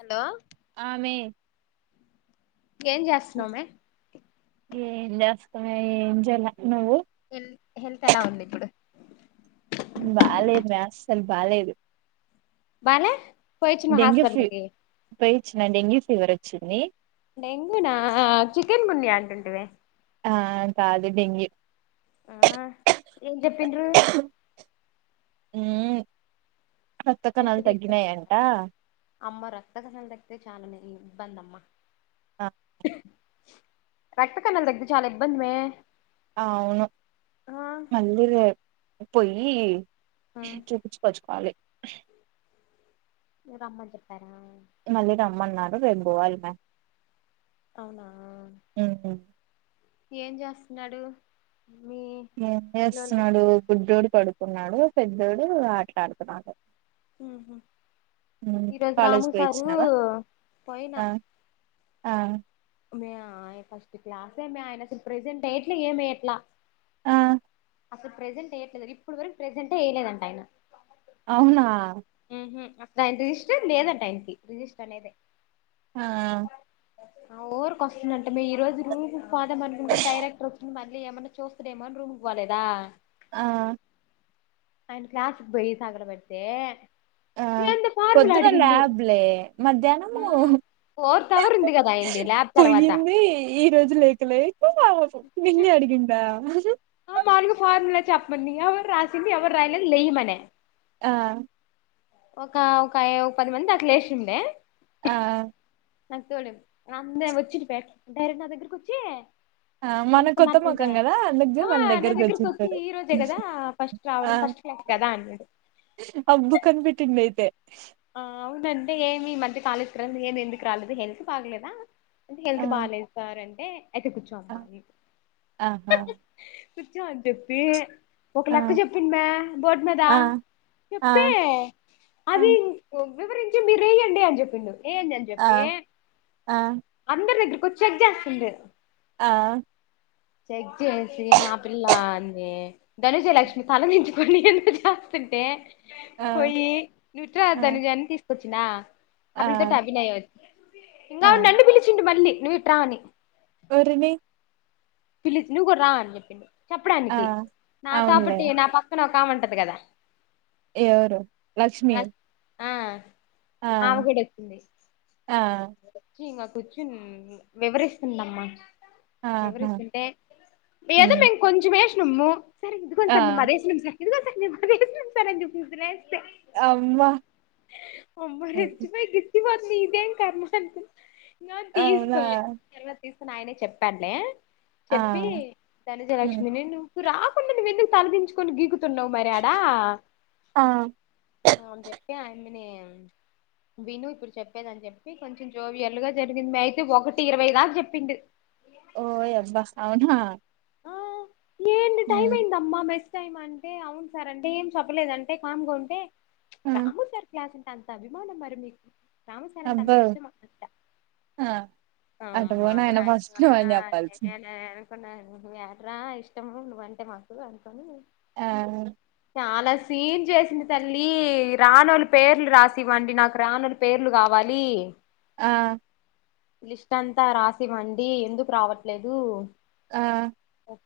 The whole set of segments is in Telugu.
హలో ఆమె ఏం చేస్తున్నామే ఏంజేల నువ్వు హెల్ హెల్త్ ఎలా ఉంది ఇప్పుడు బాలేదు రా అసలు బాలేదు బాల డెంగి ఫి పోయిచ్చిన డెంగి పీ ఫీవర్ వచ్చింది డెంగ్యూనా చికెన్ గునియా అంటుంటే ఆ కాదు డెంగ్యూ ఆ ఎం చెప్పిండ్రు ఉమ్ పెస్ట్ తీస్తారంట అమ్మ రక్త కస తక్తే చాలానే ఇబ్బందమ్మా రక్త కణాలు తగ్గితే చాలా ఇబ్బంది మే అవును మళ్ళీ రేపు చెప్ పోయి చూపిచుకోచ్చుకోవాలి రమ్మంచెప్పా మళ్ళీ రమ్మన్నారు రేబ్బోవాలి మె అవునా ఏం చాస్తున్నాడు ఏం చేస్నాడు బుడ్డోడు పడుకున్నాడు పెద్దోడు ఆట్లాడుతున్నాడు మ్ హు మ్మ్ ఈరోజు కాలేజ్ రాము పోయి సారు వచ్చినావా పోయినా ఆ ఆ మే ఆయ ఫస్ట్ క్లాసే మే ఆయనసలు ప్రజెంట్ అయ్యట్లే ఏమెయ్యట్లా ఆ అసలు ప్రజెంట్ ఎయట్లేదు ఇప్పడు వరకు ప్రజెంటే ఎయ్ లేదంటాయన అవునా ఆయన రిజిస్టరే లేదంట ఆయనకి రిజిస్టర్ అనేదే ఆ ఓ ఆ ఊరికస్తుందంట మే ఈ రోజు రూజు పోదమనుకుంటే డైరెక్టర్ వచ్చిం [unintelligible] మని ఏమైన్నా చూస్తడేమోని రూమ్కి పోలేదా ఆ ఆయన క్లాస్కు బోయి తగలబెడితే ఆ ఏందో ఫార్ములా పొద్దున అడిగిండు ల్యాబ్లే మధ్యాహ్నము ఆ ఫోర్త్ అవర్ ఉంది కదా అయింది ల్యాబ్ తర్వాత పొయ్యినింది ఈ రోజు లేకలే [unintelligible] నిన్నే అడిగిందా ఆ మామూలుగ ఫార్ములా చెప్మంది ఎవరు రాసింది ఎవరు రాయలేద్ లయ్ మనే ఆ ఒక ఒక ఒక పది మంది అట్ లేచిండే ఆ నాకు తోడు అందే వచ్చింటే డైరెక్ట్ నా దగ్గరకొచ్చి ఆ మన కొత్త ముఖం గదా అందుకు ఆ మన నా దగ్గరకు వచ్చి దగ్గరకొచ్చుంటాడు ఈ రోజే కదా ఫస్ట్ రావడం ఫస్ట్ క్లాస్ కదా అన్నాడు అబ్బు కనిపట్ టిండైతే కాలజ్ కి రాలే [unintelligible] ఏం ఎందుకు రాలేదు ఏం హెల్త్ బాలేద ఆ హెల్త్ బాలేద్ సార్ అం [inaudible] టే అయితే కూర్చో ఆ అమ్మా ఆహా కుర్చో అని చెప్పి ఒక ఆ లెక్క చెప్పింది మే బోర్డ్ మీద ఆ ఆ చెప్పి ఆ అది వివరించి మీరెయ్యండి అని చెప్పింది ఏందని ఆ చెప్పి ఆ అందరి దగ్గిర డు చెక్జాస్తోంది ఆ చెక్ చేసి ఆ పిల్లన్ని ధనుజ లక్ష్మి తలదించుకొని ఎంత చేస్తుంటే ఆ ఆ పోయి నువిట్రా ధనుజనీ తీస్ కోచ్చిన ఆ అప్పుడు తట అభినయ ఇంకా ఆ నన్ను పిలిచిండు మళ్ళీ నువ్వు ఇట్రా అని ఓరిని పిల్లి నువ్వు కూడా రా అని చెప్పిండు ఆ చెప్పడానికి నాతో పు అవునులే ట్టి నా పక్కన ఒక కాముంటది కదా ఎవరు లక్ష్మిీ ఆ ఆమె కూడా వోచ్చింది ఆ ఇంగ కూర్చునీ వివరిస్తుందమ్మా ఆహా వివరిస్తుంటే ఏదో హ్మ్ మేము కొంచమేస్ చేము సార్ ఇదిగోండి ఆ సార్ మేం మదేసినం సార్ ఇదిగో సార్ మేం ఆదేసినం సార్ అని చెప్ [unintelligible] చే అమ్మా అమ్మ ఇచ్చ హ్మ్. బోయి గిచ్చ కోడ్ మీదెం కర్మ [unintelligible] నా అవునా తీసుతో అయి ఎలా తీస్ నాయనే చెప్పాడ్లే ఆ చెప్పి ధనజ హ్మ్ లక్ష్మిని నువ్వు రాక్ నువ్వెందుకు తలదించుకని గికు తున్నావు మరి ఆడా ఆ! అనీ చెప్పి అయి విను ఇప్పుడు చెప్పేదని చెప్పి కొంచెం జోవియల్గా జరిగింది. అయితే ఒకటి ఇరవై దాకా చెప్పిండు. ఓయ అబ్బా అవునా ఆ ఏంటి టైం హ్మ్ అయిందమ్మా మెస్ టైమ్ అంటే అవును సార్ అంటే ఏం చెప్పలేదంటే కామ్గా ఉంటే ఆ! రాము సార్ క్లాస్ ఏ అంత అభిమానం మరి మీకు రాము సారంట అంత అబ్బో ఇష్టమా అంత ఆ అ అటు పో నాయనా ఫస్ట్ నువ్వని చెప్పాల్సింది [unintelligible] ప్ప [unintelligible] నువ్ ఎట్రా ఇష్టము నువ్వంటే మాకు అనుకోని ఆ చాలా సీన్ చేసింది, తల్లి రాణలు పేర్లు రాసివ్వండి. నాకు రాణల పేర్లు కావాలి. ఆ లిస్ట్ అంతా రాసివండి ఎందుకు రావట్లేదు. ఆ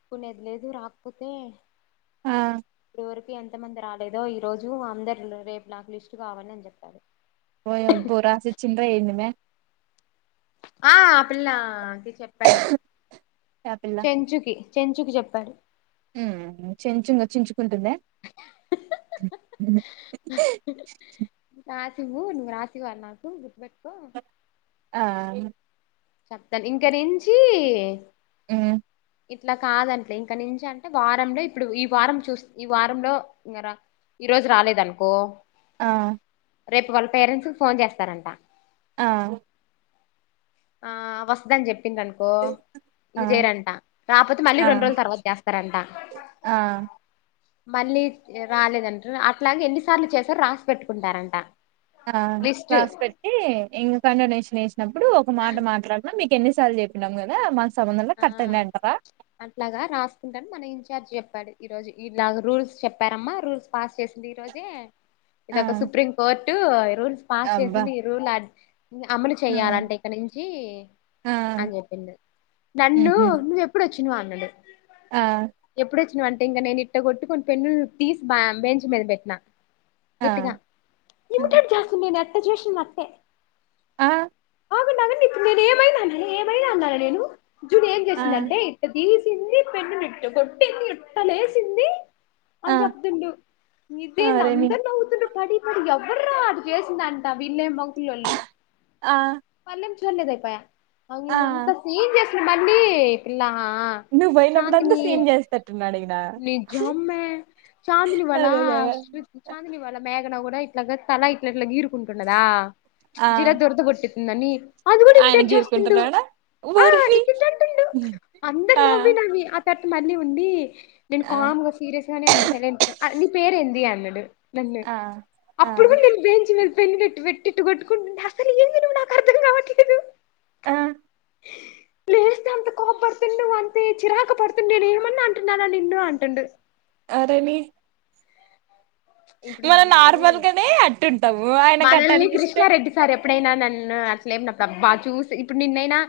కునేది లేదు రాకపోతే ఆ వరికు ఎంతమంది రాలేదో, ఈ రోజు అందరు రేపు నాకు లిస్ట్ కావాలి అని చెప్పారు. ఓయ్ ఒబ్బు రాసి చింద ఎందమే ఆ అ పిల్ల చెప్పాడు చెంచుకి చెంచుకు చెప్పాడు. ఊ చెంచు ఇగ చెంచుకుంటుంద [unintelligible] నువ్వు రాసివ్వాలి నాకు గుర్తుపెట్టుకో. ఆ చెప్తాను ఇంకా నుంచి హు ఇట్లా కాదట్లే ఇంకా నుంచి అంటే వారంలో ఇప్పుడు ఈ వారం చూ ఈ వారంలో ఇ ఈ రోజు రాలేదు అనుకో. ఆ రేపు వాళ్ళ పేరెంట్స్కి ఫోన్ చేస్తారంట. ఆ ఆ వస్తదని చెప్పి చెప్ప అనుకో ఆ నువ్వు చేయరంట. రాకపోతే మళ్ళీ ఆ రెండు రోజుల తర్వాత చేస్తారంట. ఆ మళ్ళీ రాలేదంటరు అట్లాగ ఎన్నిసార్లు చేసారు రాసి పెట్టుకుంటారంట. ఆ లిస్ట్ క్లాస్ పెట్టి ఇంగ్ కాండి నేషన్ నేసిన నప్పుడు ఒక మాట మాట్లాడిన మీక్ ఎన్ని సార్లు చెప్పినాం గదా మా ఆ అట్లాగా రాసుంటాను. మన ఇన్ఛార్జ్ చెప్ చెప్పాడు ఈ రోజు ఈలా రూల్స్ చెప్పారమ్మా, రూల్స్ పాస్ చేసింది ఈ రోజే. ఆ ఇందాక సుప్రీంకోర్ట్ టు రూల్స్ పాస్ చేసి అబ్బా ఈ రూల్ అమలు ఆ చెయ్యాలంటే ఇక నుంచి అని చెప్పింది. ఊ హ ఇచ్చినవి హండ్రెడు ఆ అంటే ఇంకా నేను ఇట్ట కొట్టి కొన్ని పెన్నులు తీసి బేంచ్ మీద పెట్టినా ఆ గట్టిగా ఆ ఇమిటెడ్ చేస్తుంది నన్ రుచి జుషి నట్టే ఆ ఆగండి ఆగండి నేను ఏమైనా అన్నాన ఏమైన అన్నాన నేను జూడు ఏం ఆ చేసిందాంటే ఇటదీసి కిందే పెన్ను ని ఇట్ట కొట్టేసి ఇట్ట లేసింది ఆ చెప్పుతుండు ఆ ఇదేంది రేని అందరు నవ్వుతుండ్రు పడి వాడు ఎవ్వర్రా అది చేసిందంట వీళ్లేమో పిల్లొలు ఆ పళ్ళెం జొన్నె దయి పయా అ ఆ నేను ఎంత సీన్ చేస్త మన్నీ పిల్లా ఆ ఆ నువ్వు చాందినీ పోయినప్పుడంతా సీన్ చేస్తట్టున్నాడు ఈయన నిజమే చాందినీ వాళ్ళ అదే కదా చాందిని మే కూడా ఇట్లాగా తల ఇట్లా ఇట్లా గీరుకుంటున్నదా ఆ జీరా దురదబుట్టి నని ఆయన గీరుకుంటురడా వోర్ని చిచ్చెళ్తుండు అందరు నవ్వి నవ్వి ఆ తట్ మళ్ళీ ఉండి నేను ఆ కామ్గా సీరియస్ గానే ఉన్నా సైలెంట్ గా అ నీ పేరు ఎందీ అన్నడు నన్ను ఆ ఆ అప్పుడు కూడా నేను బెంచ్ మీద పెన్ను వేట్టి వేటిట్ట కొట్టుకుంటుం అసలు ఏంది నువ్వు నాకు అర్థం కావట్లేదు ఆ [inaudible] లేస్తే అంత కోపడుతుండు అంతే చిరాకు పడుతుండు నేను ఏమన్న అంటున్నా నిన్ను అంటుండు అరే నీ ఇప్పుడు మనం మనల్ని నార్మల్గానే అట్టు ఉంటాము ఆయనకు అట్ట అనిపిస్తే ఇప్పుడైనా నన్ను అట్లే ఏమనప్పుడు అబ్బ చూసి ఇప్పుడు నిన్నైనా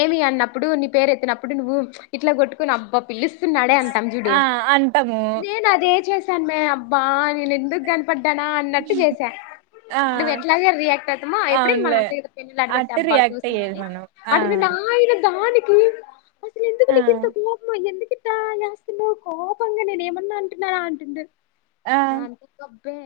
ఏమి అన్నప్పుడు ని పేరు ఎత్తినప్పుడు నువ్వు ఇట్లా గొట్టుకొని అబ్బ పిలిస్ స్తున్నాడే అంటంజుడు ఆ అంటాము నేను అదే చే టన్ మే అబ్బా నేను ఎందుకు గనపడ్డానా అన్నట్టు జేస ఆ నువ్వు ఎట్లాగే రియాక్ట్ అయితామో ఎప్పుడైన మనం అవునులే అంతే గద పెన్నులు అడబెట్టి అట్టు అబ్బా రియాక్ట్ అయ్యేది చూసిందని మనం ఆ అటుండు ఆయన దానీ [unintelligible] ఆ ఎందుకు ఇట చేస్తున్నావ్ కోపంగా నేను ఏమన్నా అంటున్నారా అంటుండు ఆ నాన్ గుఖప్ పే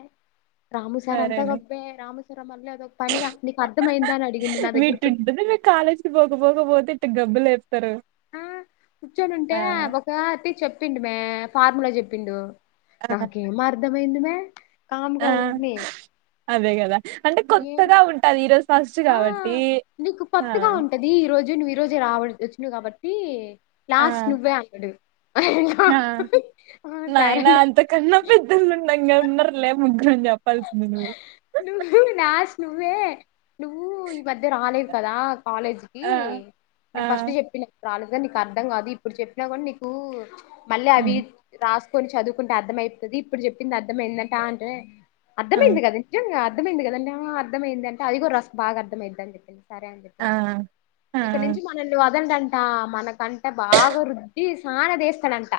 రాము సార్ అంతా గప్పె రాము సార్ మళ్ళీ అదొక పనిగా నీకు అర్థమయిందా అని అడిగిండు నా దగ్గరకు మీటుంటది మీ కాలేజీకి పోకపోకపోతే ఇటు గబ్బు లేప్ ఆ కూర్చోనుంటే ఒక ఆటి చెప్ చెప్పిండు మే ఫార్ములా చెప్పిండు ఆ నాకు ఏం మర్దం ైందమ కామ్ ఆ గా వుంట్ని అదే కదా అంటే కొత్తగా ఉంటాది ఈరోజు ఫస్ట్ ఆ కాబట్టి ఆ ఈరోజే రావ్ వచ్చిన కాబట్టి ఆ లాస్ట్ నువ్వే అంటాడు ఆ నాయినా సరేలే అంతకన్నా పెద్దలు ఉన్నాం క ఉన్నర్లే ముందు నేను చెప్పాల్సింది చూడు నువ్వు నాస్ నువ్వే నువ్వు ఈ మధ్య రాలేదు కదా కాలేజ్కి ఆ నేను ఫస్ట్ ఆ చెప్పినా రాలేద నీకు అర్థం కాదు ఇప్పుడు చెప్పినా కూడా నీకు మళ్ళీ అవి రాష్ట కొన్ని చదువుకుంటే అర్థం అయితది ఇప్పుడు చెప్పింది అర్థం అయిందా అంటే ఆ అంటే ఆ అర్థమేంది కదా నిజంగా అర్థమైంది కదంట అర్మయింది అంట అది రస బాగా అర్థమయితది చెప్పింది సరే అని ఆ చెప్పిన ఆ ఇక్కడ నుంచి మనల్ని వాల్ చదండంట మనకంట బాగా రుద్ది సానదేస్తాడంట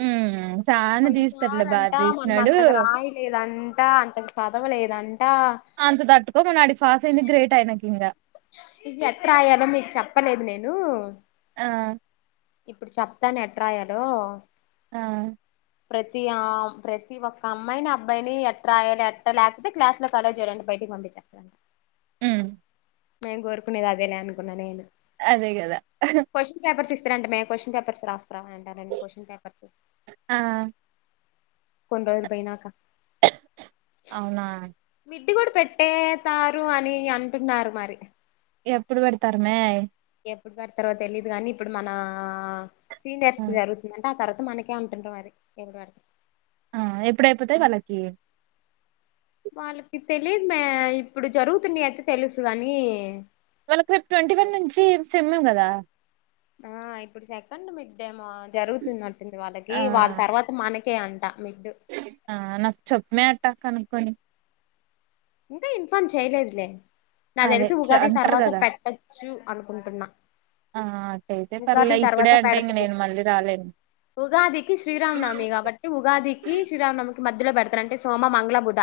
హ్మ్ చానా పయిసార తీస్తాట్లే బాగా అంట మనం తీసినాడు అంతగా రాయలేదంట అంతగా చదవలేదంట అంత తట్టుకో మ అడి ఫాస్ అయింది గ్రేట్ అయినకి ఇంకా ఎట్ రాయలో మీకు చెప్పలేదు నేను ఆ ఇప్పుడు చెప్తాను ఎట్రాయాలో ఆ ప్రతి ఆ ప్రతి ఒక్క అమ్మాయిని అబ్బాయిని ఎట్ట్రా రాయాలి ఎట్ట లేకపోతే క్లాస్ లో కళో చేయడండి బయటికి పంపించస్తా అ మేం కోరుకునేది అదేలే అనుకున్నా నేను అదే కదా ఇస్తర అంట మే కోషన్స్ పేపర్స్ రా రా ఉంటారండి కొషన్ పేపర్స్ ఆ కొన్ రోజులు పోయినాకా అవునా ఇిడ్ కూడా పెట్టేతారు అని అంటున్నారు మరి ఎప్పుడు పెడతారమే ఎప్పుడు పెడు తర్వాత తెలియదు కానీ ఇప్పుడు మన సీనియర్స్ ఆ జరుగుతుందంటే ఆ తరవాత మనకే అంటుంటు మరి ఆ ఎప్పుడయిపోతాయి వాళ్ళకి వాళ్ళకి తెలిదు మే ఇప్పుడు జరుగుతున్నా అయితే తెలుసు కాని మనకు ట్వంటీ వన్ నుంచి సమ్ఎం కదా ఆ ఇప్పుడు సెకండ్ మిడ్ డే జరుగుతుందిట్టు వాళ్ళకి ఆ వాళ్ళ తర్వాత మనకి ఒకేఅండి ఆ నాకు చెొప్పుమే అట్టా కను కొన్ని ఇకా ఇన్ఫార్మ్ చేయలేదులే నా అదే తెలిసి చ ఉగాది అంటారు తర్వాత కదా పెట్టచ్చు అనుకుంటున్నా ఆ అట్టయితే పర్లే ఉగాది ఇప్పుడే తర్వాత అంటే ఇంక పెడతారు నేను మళ్ళీ రాలేను ఉగాదికి శ్రీరామ్నమి కాబట్టి ఉగాదికి శ్రీరామనమి మధ్యలో పెడతాన అంటే సోమ మంగ్ళ బుధ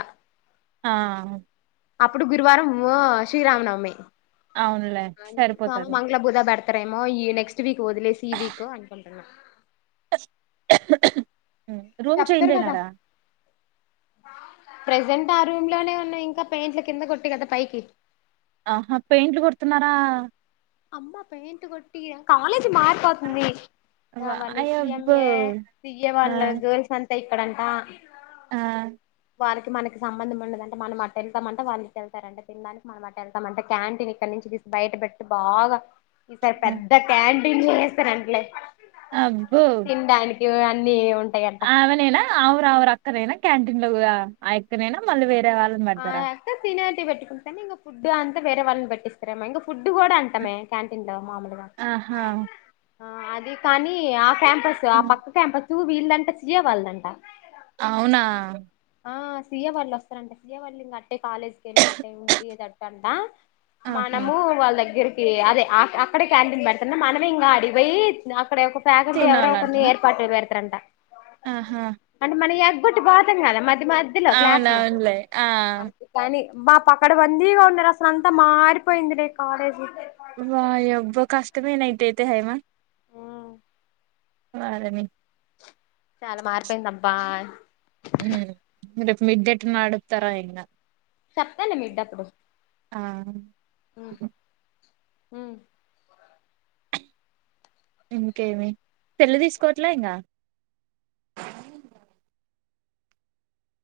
ఆ అప్పుడు గురువారం శ్రీరామనవమి అవునులే కామ సరిపోతది మంగళ బుధ బడత రేమో ఈ నెక్స్ట్ వీక్ వదిలేసి ఈ వీక్ అనుకుంటన్నా అ రూమ్ చెప్తారు చేయింజేయీనారా ప్రజెంట్ ఆ రూమ్ లోనే ఉన్నాయి ఇంకా పెయింట్ల కింద కొట్టి కదా పైకి ఆహా పెయింట్లు కొడుతున్నారా అమ్మ పేయింట్ కొట్టి కాలేజ్ మారిపోతుంది మళ్ళ అయబ్బో సిఎంఏ సిఏ ఆ వాళ్ళ జోం స్ ఇక్కడంతా ఆ వాారికినకి సంబం ఉండదంటే మన అట్టటు వెళ్తామంటే వాారికిళ్తారంట తినడానికి మన అట్ట వెళ్తామ అంట క్యాంటీన్ ఇక్కడ నుంచి తీసి బయట పెట్ట బాగ్ ఈసారి ఆ, పెద్ద క్యాం చేస్తర అంలే అబ్బో ఒ అన్నీ ఉం అవనేనా అరవర్ అక్కరేనా క్యాంటీన్ లో కూడా ఆ ఎక్కనైనా మళ్ళీ వేర శవాలను పెడతారా పెట్టుకుంటే ఇక ఫుడ్ అంతా వేరే వాళ్ళని పెట్టిస్తారేమ్ ఇక ఫుడ్ కూడా అంటామే క్యాంటీన్ లో మామూలుగా ఆహా ఆ అది కానీ ఆ క్యాంపస్ ఆ ఉమ్. పక్క క్యాంపస్ తూ వీళ్ళంట సియ వాళ్ళదంట అవునా ఆ సీఏ వాళ్ళు వస్తారంట విజయవాల్లింగ్ అట్టే కాలేజ్కి వెళ్ళి అట్టే ఉండి దిట్ట అంట ఆహా మనము వాళ్ళ దగ్గర అదే అక్కడే క్యాంటీన్ పెడుతున్నా మనమే ఇంకా అడికి పోయి ఇక్కడ ఒక ఫ్యాకల్టీ ఎవరో ఒకరిని తినాలంటనా ఏర్పాటు పెడతారంట ఆహా అంటే ప్రియ కి బొట్టు బాతకాద మరి ది మద్దెలో క్లాసులు అవునవునులే ఆ అంతే కం మా పక్కడ బందీగా ఉన్నారస్సలు అంతా మారిపోయింది న కాలేజీ తెవే నైతే దేతే హై ఆ వారని చాల మారిపోయింది అబ్బాయ్ ఊ ఊ రేపు మిడ్ నైట్ నడుప్తారా ఎట్లా చక్కని మిడ్డప్పుడు ఆ హు మ్ ఇంకేమి పెళ్లి జేసుకోవట్లే ఇంకా